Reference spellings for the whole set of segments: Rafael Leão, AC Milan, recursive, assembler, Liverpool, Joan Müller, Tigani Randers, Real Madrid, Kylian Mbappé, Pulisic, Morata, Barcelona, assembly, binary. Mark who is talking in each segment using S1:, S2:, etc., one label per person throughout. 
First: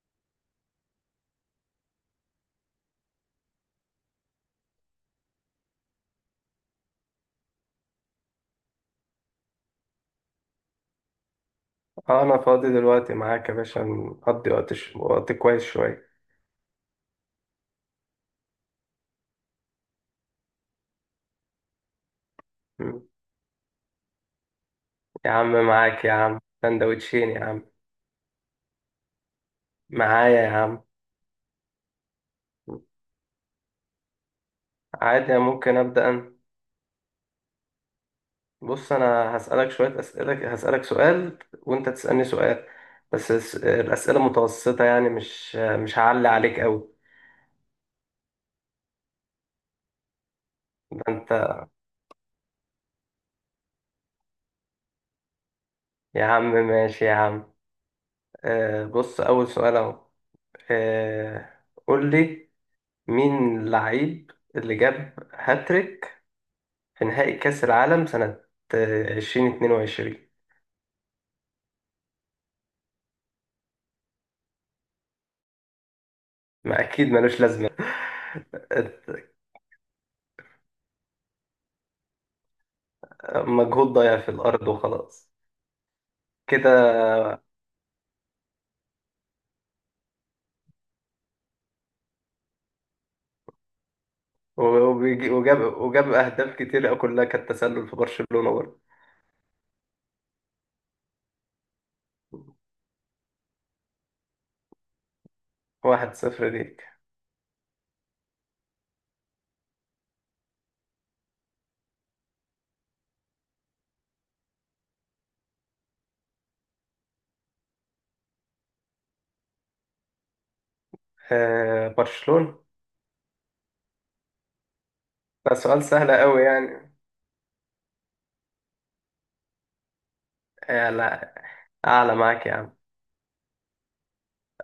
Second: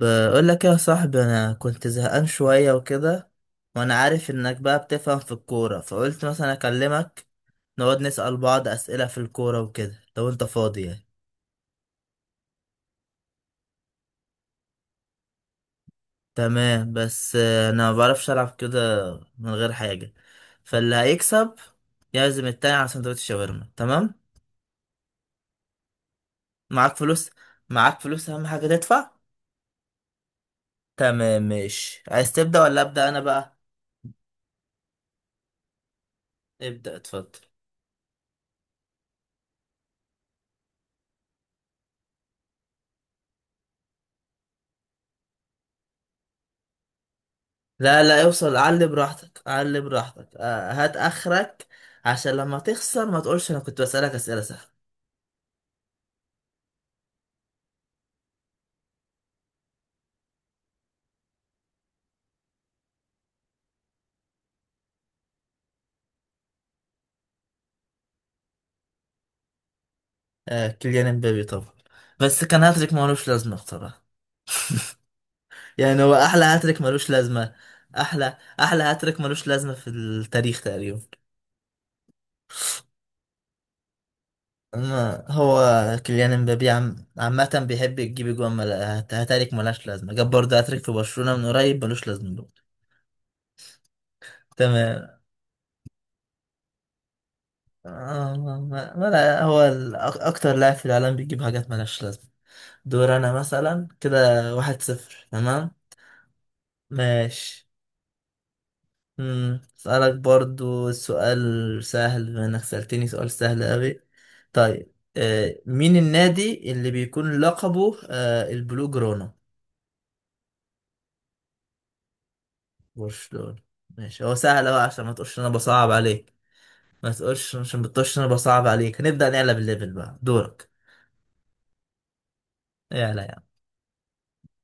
S1: بقول لك يا صاحبي، انا كنت زهقان شويه وكده. وانا عارف انك بقى بتفهم في الكوره، فقلت مثلا اكلمك نقعد نسأل بعض اسئله في الكوره وكده لو انت فاضي يعني.
S2: اه انا فاضي دلوقتي معاك يا باشا، نقضي وقت كويس شوية.
S1: تمام، بس انا ما بعرفش العب كده من غير حاجه. فاللي هيكسب يعزم التاني على
S2: م.
S1: سندوتش شاورما. تمام؟
S2: يا عم معاك يا عم،
S1: معاك فلوس؟
S2: سندوتشين يا عم.
S1: معاك فلوس اهم حاجه تدفع.
S2: معايا يا عم.
S1: تمام ماشي. عايز تبدأ
S2: م.
S1: ولا أبدأ انا بقى؟
S2: عادي، ممكن ابدأ انا.
S1: ابدأ، اتفضل.
S2: بص، انا هسألك شوية اسئلة، هسألك سؤال وانت تسألني سؤال. بس الأسئلة متوسطة، يعني مش هعلي عليك قوي.
S1: لا لا، اوصل علي براحتك، علي براحتك. هات
S2: ده انت.
S1: اخرك. عشان لما تخسر ما تقولش انا كنت بسألك اسئلة سهلة.
S2: يا عم ماشي يا عم. بص، اول سؤال اهو. آه، قول لي، مين اللعيب اللي جاب هاتريك في نهائي كأس العالم سنة 2022؟
S1: آه، كيليان امبابي طبعا. بس كان هاتريك ملوش لازمة بصراحة. يعني هو احلى هاتريك
S2: ما أكيد
S1: ملوش
S2: ملوش
S1: لازمة.
S2: لازمة.
S1: احلى احلى هاتريك ملوش لازمة في التاريخ تقريبا.
S2: مجهود ضايع في الأرض
S1: أما
S2: وخلاص.
S1: هو كيليان امبابي
S2: كده.
S1: عامة بيحب يجيب هاتريك ملهاش لازمة. جاب برضه هاتريك في برشلونة من قريب ملوش لازمة برضه. تمام.
S2: وجاب أهداف كتير كلها كانت تسلل في
S1: آه،
S2: برشلونة
S1: ما...
S2: برضه.
S1: ما... ما... هو أكتر لاعب في العالم بيجيب حاجات ملهاش لازمة. دور انا مثلا كده. 1-0. تمام
S2: 1-0 ليك.
S1: ماشي. اسألك برضو سؤال سهل بما انك سألتني سؤال سهل اوي. طيب، مين النادي اللي بيكون لقبه البلو جرونا؟
S2: برشلونة.
S1: برشلونة. ماشي، هو سهل اوي عشان ما تقولش إن انا
S2: ده سؤال
S1: بصعب
S2: سهل
S1: عليك.
S2: قوي يعني.
S1: ما تقولش، عشان بتقولش إن انا بصعب عليك هنبدأ نقلب الليفل. بقى دورك.
S2: آه، لا. أعلى معاك يا عم.
S1: يلا يا عم.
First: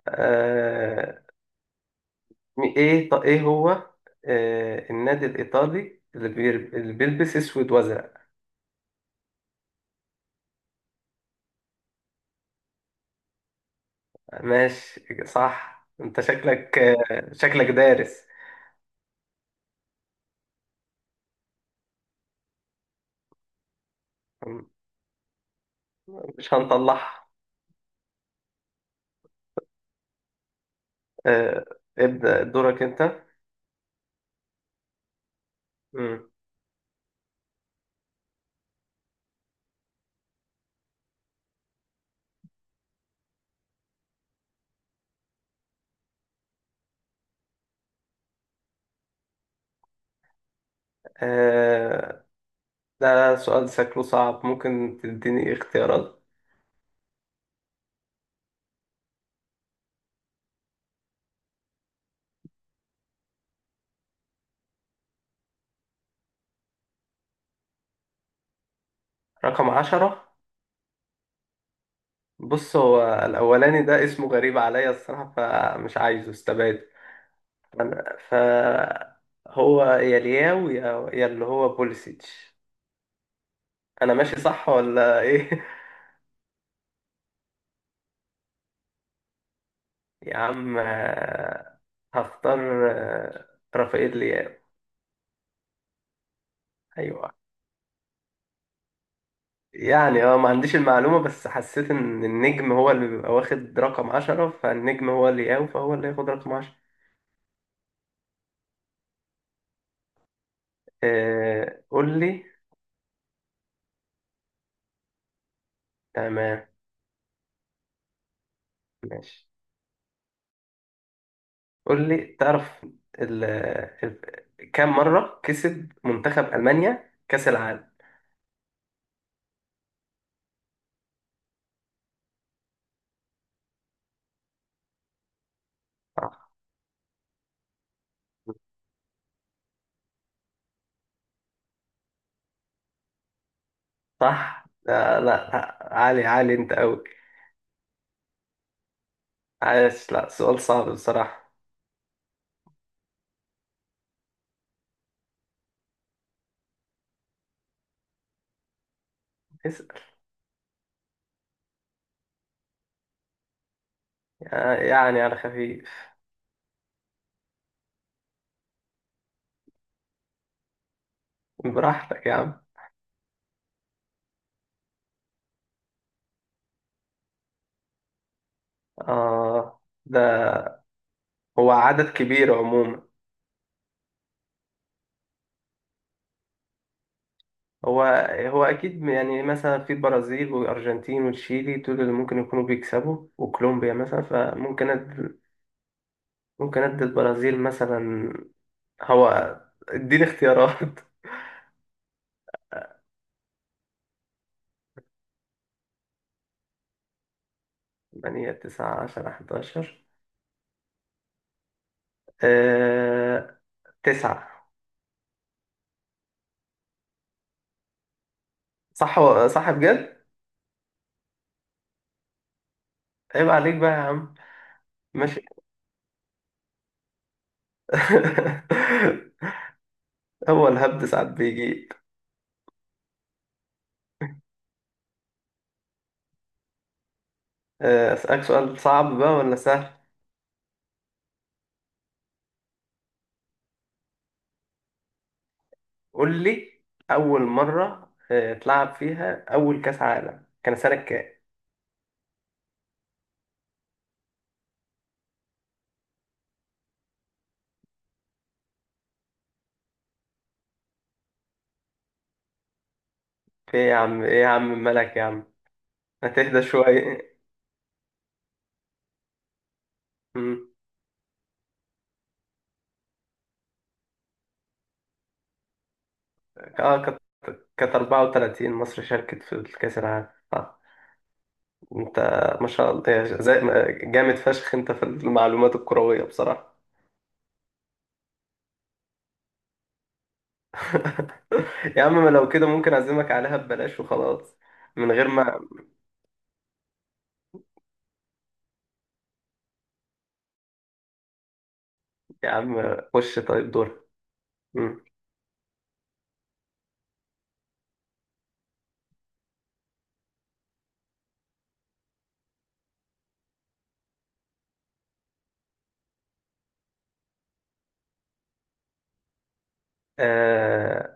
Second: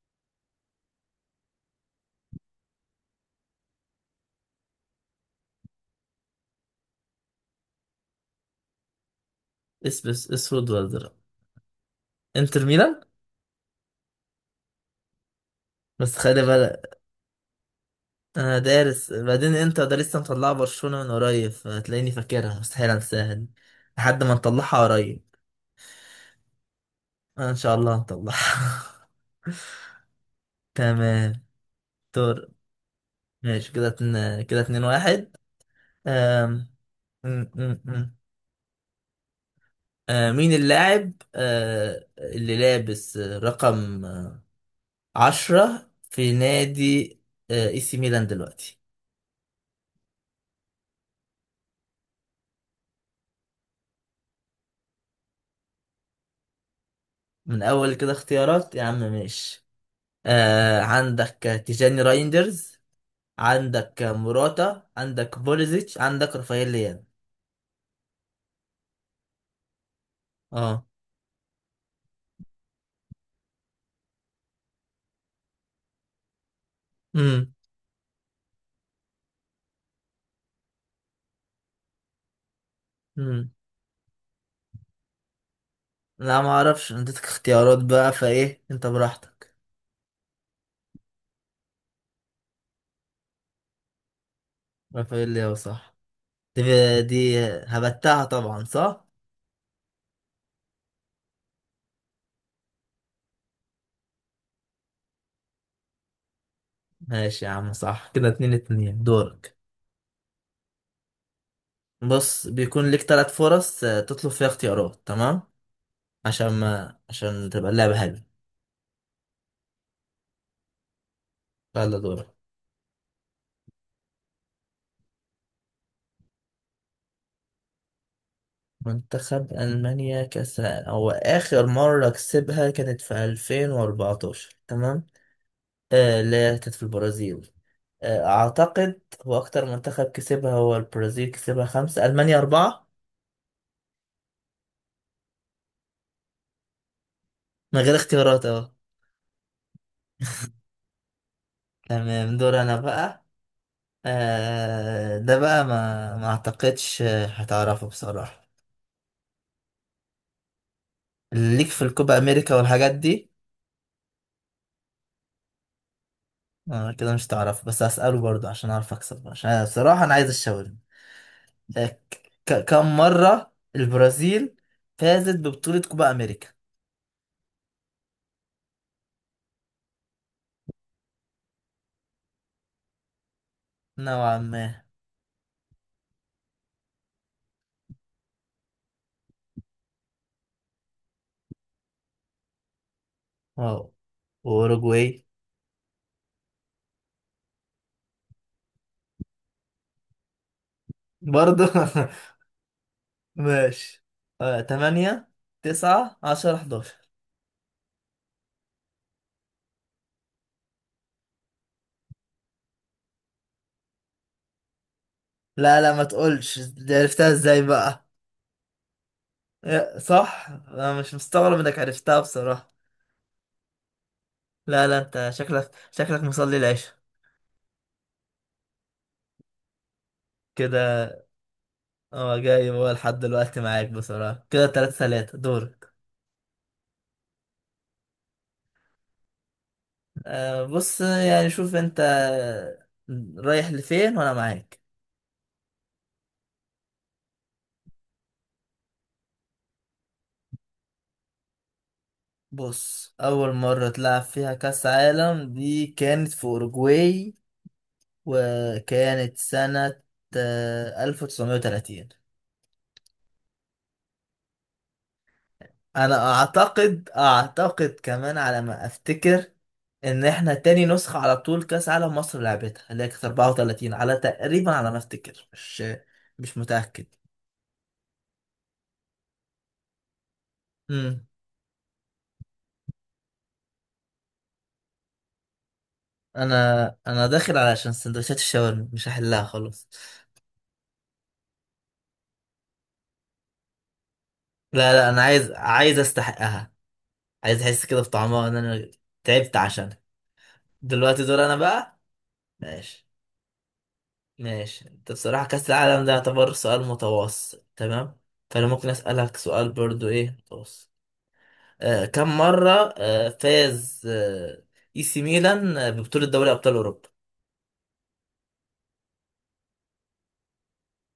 S2: آه، إيه هو النادي الإيطالي اللي بيلبس أسود وأزرق؟
S1: اسبس اسود ولا درا. انتر ميلان.
S2: ماشي صح،
S1: بس
S2: انت
S1: خلي
S2: شكلك
S1: بالك،
S2: شكلك دارس.
S1: انا دارس. بعدين انت ده لسه مطلعه برشلونة من قريب، فتلاقيني فاكرها، مستحيل انساها دي لحد ما نطلعها قريب.
S2: مش هنطلعها.
S1: انا ان شاء الله هنطلعها. تمام.
S2: آه، ابدأ
S1: دور.
S2: دورك انت.
S1: ماشي، كده اتنين، كده اتنين واحد.
S2: مم.
S1: أم... أم... أم... أم. مين اللاعب اللي لابس رقم عشرة في نادي اي سي ميلان دلوقتي؟
S2: آه، ده سؤال شكله صعب، ممكن تديني اختيارات؟
S1: من اول كده اختيارات؟ يا عم ماشي. عندك تيجاني رايندرز، عندك موراتا، عندك بوليزيتش، عندك رافائيل ليان.
S2: رقم 10.
S1: اه.
S2: بص، هو الأولاني ده اسمه غريب عليا الصراحة، فمش عايزه استبعد.
S1: امم
S2: أنا فهو يا لياو يا اللي هو بوليسيتش.
S1: امم
S2: أنا ماشي صح ولا إيه؟
S1: لا ما اعرفش، اديتك اختيارات بقى فايه، انت براحتك.
S2: يا عم، هختار رافائيل لياو.
S1: رافائيل ليان صح. دي,
S2: ايوه.
S1: دي هبتها طبعا صح.
S2: يعني، ما عنديش المعلومة، بس حسيت ان النجم هو اللي بيبقى واخد رقم 10، فالنجم هو اللي ياو، فهو اللي ياخد رقم 10.
S1: ماشي يا عم، صح. كده اتنين اتنين. دورك.
S2: قول لي.
S1: بص، بيكون ليك تلات فرص تطلب فيها اختيارات، تمام؟ عشان
S2: تمام.
S1: ما عشان تبقى اللعبة حلوة.
S2: ماشي.
S1: يلا
S2: قول
S1: دورك.
S2: لي، تعرف ال... ال... كم مرة كسب منتخب ألمانيا كأس العالم؟
S1: منتخب ألمانيا كأس. هو آخر مرة كسبها كانت في 2014، تمام. آه
S2: صح.
S1: لا، كانت في البرازيل. آه، أعتقد هو أكتر منتخب كسبها هو البرازيل، كسبها خمسة، ألمانيا أربعة.
S2: صح؟ لا لا، عالي عالي انت قوي.
S1: من غير اختيارات أهو.
S2: عايش. لا، سؤال صعب بصراحة.
S1: تمام، دور أنا بقى. آه، ده بقى ما أعتقدش هتعرفه بصراحة.
S2: اسأل.
S1: ليك في الكوبا أمريكا والحاجات دي.
S2: يعني على خفيف.
S1: آه كده مش هتعرفه، بس هسأله برضه عشان أعرف أكسب، عشان أنا بصراحة أنا عايز الشاورما.
S2: براحتك يا عم.
S1: كم مرة البرازيل فازت ببطولة كوبا أمريكا؟
S2: آه ده هو عدد كبير عموما.
S1: نوعا ما.
S2: هو هو أكيد، يعني مثلا في البرازيل والأرجنتين وتشيلي، دول اللي ممكن يكونوا بيكسبوا،
S1: واو.
S2: وكولومبيا مثلا،
S1: وأوروجواي.
S2: ممكن أدي البرازيل مثلا. هو، اديني اختيارات.
S1: برضه. ماشي، تمانية، تسعة، عشرة، 11.
S2: 8 9 10 11. آه... 9.
S1: لا لا، ما تقولش دي عرفتها ازاي بقى.
S2: صح. صح بجد؟
S1: صح، انا مش مستغرب انك عرفتها بصراحة.
S2: عيب عليك بقى يا عم.
S1: لا لا، انت
S2: ماشي.
S1: شكلك مصلي العشاء.
S2: هو الهبد
S1: كده.
S2: ساعات بيجي.
S1: اه، جاي هو لحد دلوقتي معاك بصراحة. كده تلاتة تلاتة. دورك.
S2: أسألك سؤال صعب بقى ولا سهل؟
S1: أه، بص، يعني شوف انت رايح لفين وانا معاك.
S2: قول لي. أول مرة تلعب فيها أول كأس عالم كان سنة كام؟
S1: بص، اول مرة تلعب فيها كاس عالم دي كانت في اوروجواي، وكانت سنة 1930.
S2: في إيه يا عم، إيه يا عم، مالك يا عم؟
S1: أنا
S2: هتهدى
S1: أعتقد،
S2: شوية.
S1: كمان على ما أفتكر، إن إحنا
S2: مم.
S1: تاني نسخة على طول كأس عالم مصر لعبتها، اللي هي كانت 34 على تقريبا، على ما أفتكر، مش مش
S2: آه
S1: متأكد.
S2: كانت كانت 34 مصر شاركت في الكأس العالم.
S1: مم.
S2: أنت، ما شاء الله، يا ج- زي ما- جامد فشخ أنت في المعلومات الكروية بصراحة.
S1: أنا أنا داخل علشان سندوتشات الشاورما، مش هحلها خلاص.
S2: يا عم، ما لو كده ممكن أعزمك عليها ببلاش وخلاص.
S1: لا لا،
S2: من
S1: أنا
S2: غير ما.
S1: عايز أستحقها. عايز أحس كده بطعمها، إن أنا تعبت عشانها. دلوقتي دور أنا بقى.
S2: يا عم
S1: ماشي.
S2: خش طيب دور.
S1: ماشي،
S2: مم.
S1: انت بصراحة كأس العالم ده يعتبر سؤال متوسط تمام. فأنا ممكن أسألك سؤال برضو إيه متوسط. كم مرة فاز إي سي ميلان ببطولة دوري أبطال أوروبا؟
S2: آه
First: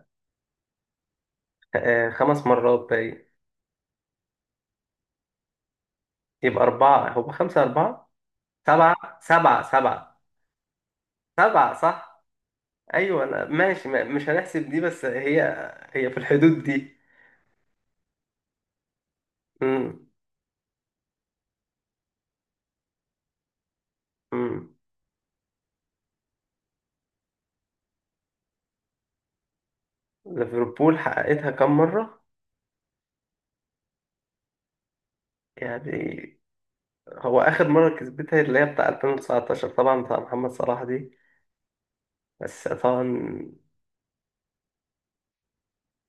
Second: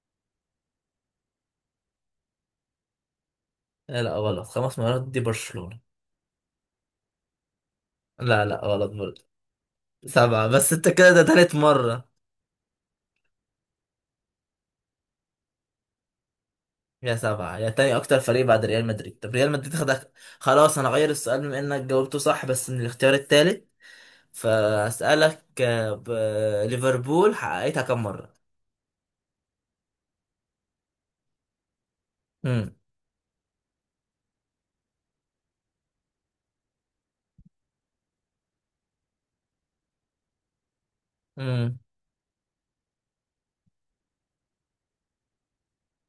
S2: 5 مرات باين.
S1: آه لا، غلط، خمس مرات دي برشلونة.
S2: يبقى أربعة، هو خمسة أربعة؟
S1: لا لا غلط
S2: سبعة
S1: برضو.
S2: سبعة سبعة.
S1: سبعة. بس أنت كده ده تالت
S2: سبعة
S1: مرة.
S2: صح. أيوة، أنا ماشي، مش هنحسب دي، بس هي في الحدود دي.
S1: يا سبعة يا تاني أكتر فريق بعد ريال مدريد. طب ريال مدريد
S2: مم.
S1: خدك. خلاص، أنا غير السؤال بما إنك جاوبته صح، بس من الاختيار التالت.
S2: مم.
S1: فأسألك ليفربول حققتها كم مرة؟
S2: ليفربول حققتها كم مرة؟
S1: مم.
S2: يعني، هو آخر مرة كسبتها اللي هي بتاع 2019، طبعا بتاع محمد صلاح دي.
S1: امم
S2: بس طبعا،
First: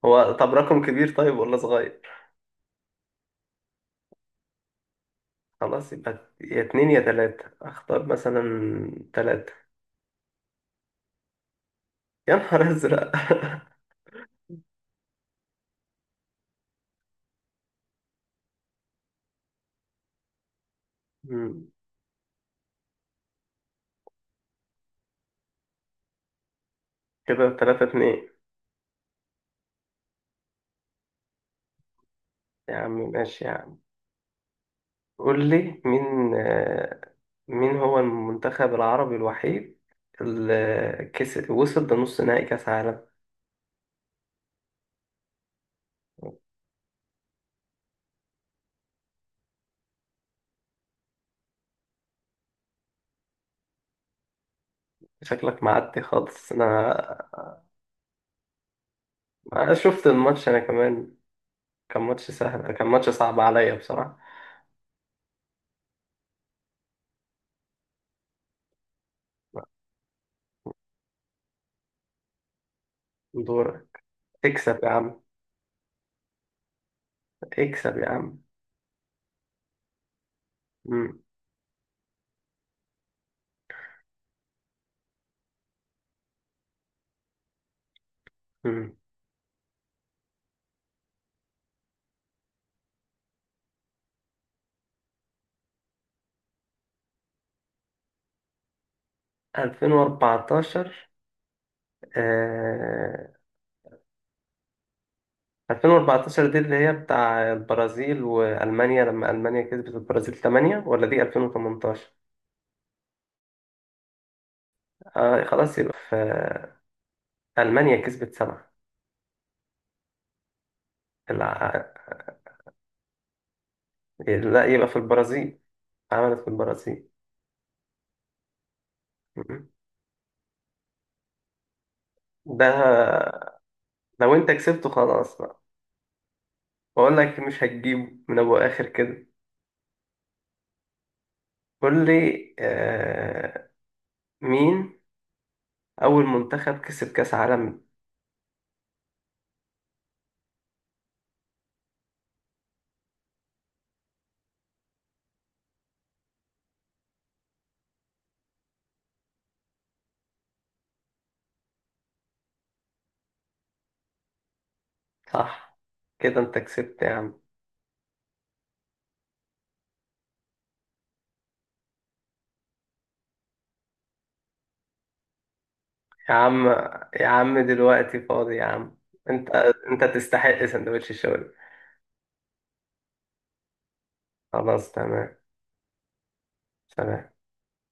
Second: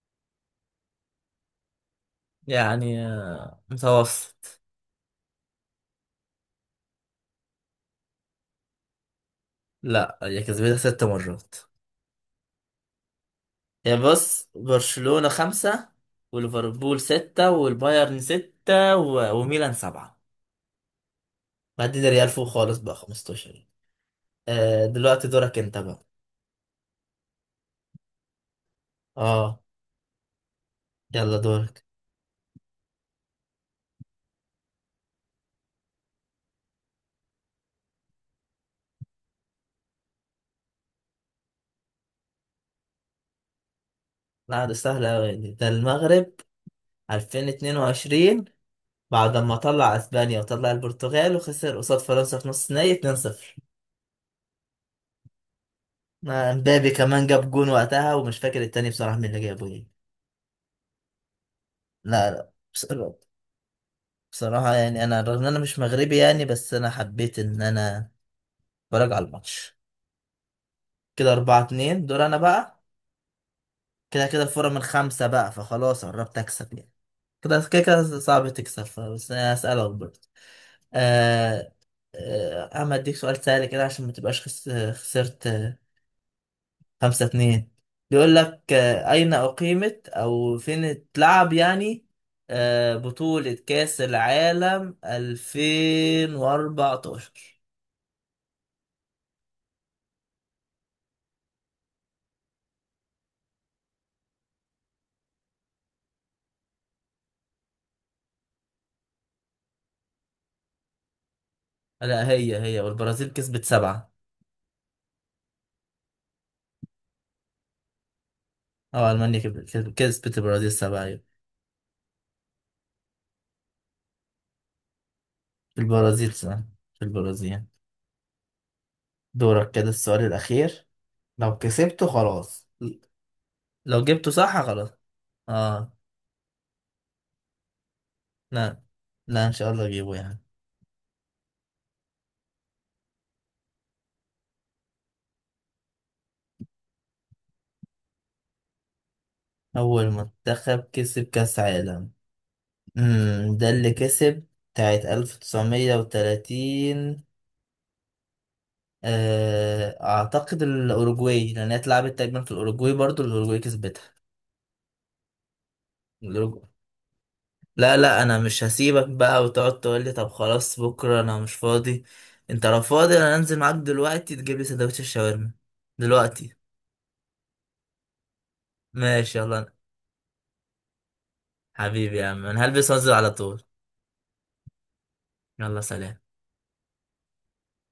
S2: هو طب رقم كبير طيب ولا صغير؟
S1: يعني، متوسط.
S2: خلاص، يبقى يا اتنين يا تلاتة، أختار مثلا تلاتة.
S1: لا، هي كسبتها ست مرات.
S2: يا نهار أزرق.
S1: هي بص، برشلونة خمسة، وليفربول ستة، والبايرن ستة، وميلان سبعة.
S2: مم.
S1: بعدين ريال فوق خالص بقى 15. آه دلوقتي دورك انت بقى.
S2: كده تلاتة اتنين.
S1: اه. يلا دورك.
S2: يا عم ماشي يا عم. قول لي، مين هو المنتخب العربي الوحيد اللي وصل لنص نهائي كأس عالم؟
S1: لا، ده سهل اوي دي. ده المغرب 2022، بعد ما طلع اسبانيا وطلع البرتغال، وخسر قصاد فرنسا في نص نهائي 2-0.
S2: شكلك معدي خالص
S1: مبابي
S2: انا.
S1: كمان جاب جون وقتها، ومش فاكر التاني بصراحة مين اللي جابه.
S2: أنا شفت الماتش انا كمان. كان
S1: لا
S2: ماتش
S1: لا
S2: سهل، كان ماتش
S1: بصراحة,
S2: صعب عليا بصراحة.
S1: يعني أنا رغم إن أنا مش مغربي يعني، بس أنا حبيت إن أنا أتفرج على الماتش. كده أربعة اتنين، دور أنا بقى.
S2: دورك.
S1: كده كده الفورة من
S2: اكسب يا عم.
S1: خمسة بقى، فخلاص قربت أكسب يعني. كده كده
S2: اكسب يا
S1: كده
S2: عم.
S1: صعب تكسب، بس أنا هسألك برضه.
S2: مم.
S1: آه آه، أما أديك سؤال سهل كده عشان ما تبقاش خسرت خمسة اتنين. بيقول لك
S2: مم.
S1: أين أقيمت، أو فين اتلعب يعني، بطولة كأس العالم 2014؟
S2: 2014. آه... 2014، دي اللي هي بتاع البرازيل وألمانيا لما ألمانيا كسبت البرازيل 8، ولا دي 2018؟
S1: لا، هي والبرازيل كسبت سبعة.
S2: خلاص، يبقى في ألمانيا كسبت سبعة.
S1: أو ألمانيا كسبت البرازيل سبعة. أيوة.
S2: الع- لا، يبقى في البرازيل.
S1: في البرازيل
S2: عملت في
S1: سبعة. في
S2: البرازيل.
S1: البرازيل.
S2: م-م.
S1: دورك، كده السؤال الأخير، لو كسبته
S2: ده
S1: خلاص، لو جبته
S2: لو انت
S1: صح
S2: كسبته
S1: خلاص.
S2: خلاص بقى.
S1: اه.
S2: بقول لك، مش هتجيبه من ابو
S1: لا
S2: اخر كده.
S1: لا، إن شاء الله أجيبه يعني.
S2: قول لي، مين اول منتخب كسب كاس عالم؟
S1: أول منتخب كسب كأس عالم. ده اللي كسب بتاعت 1930. آه، أعتقد الأوروجواي، لأن هي اتلعبت تقريبا في الأوروجواي، برضو الأوروجواي كسبتها.
S2: صح. كده انت
S1: الأوروجواي.
S2: كسبت يا عم.
S1: لا لا، أنا مش هسيبك بقى وتقعد تقول لي طب خلاص بكرة أنا مش فاضي. أنت لو فاضي أنا أنزل معاك دلوقتي تجيب لي سندوتش الشاورما
S2: يا
S1: دلوقتي.
S2: عم. يا عم دلوقتي فاضي يا عم.
S1: ماشي،
S2: انت
S1: يلا.
S2: انت تستحق سندوتش الشاورما.
S1: حبيبي يا عم، أنا هلبس وأنزل على طول.
S2: خلاص تمام.
S1: يلا سلام.
S2: سلام.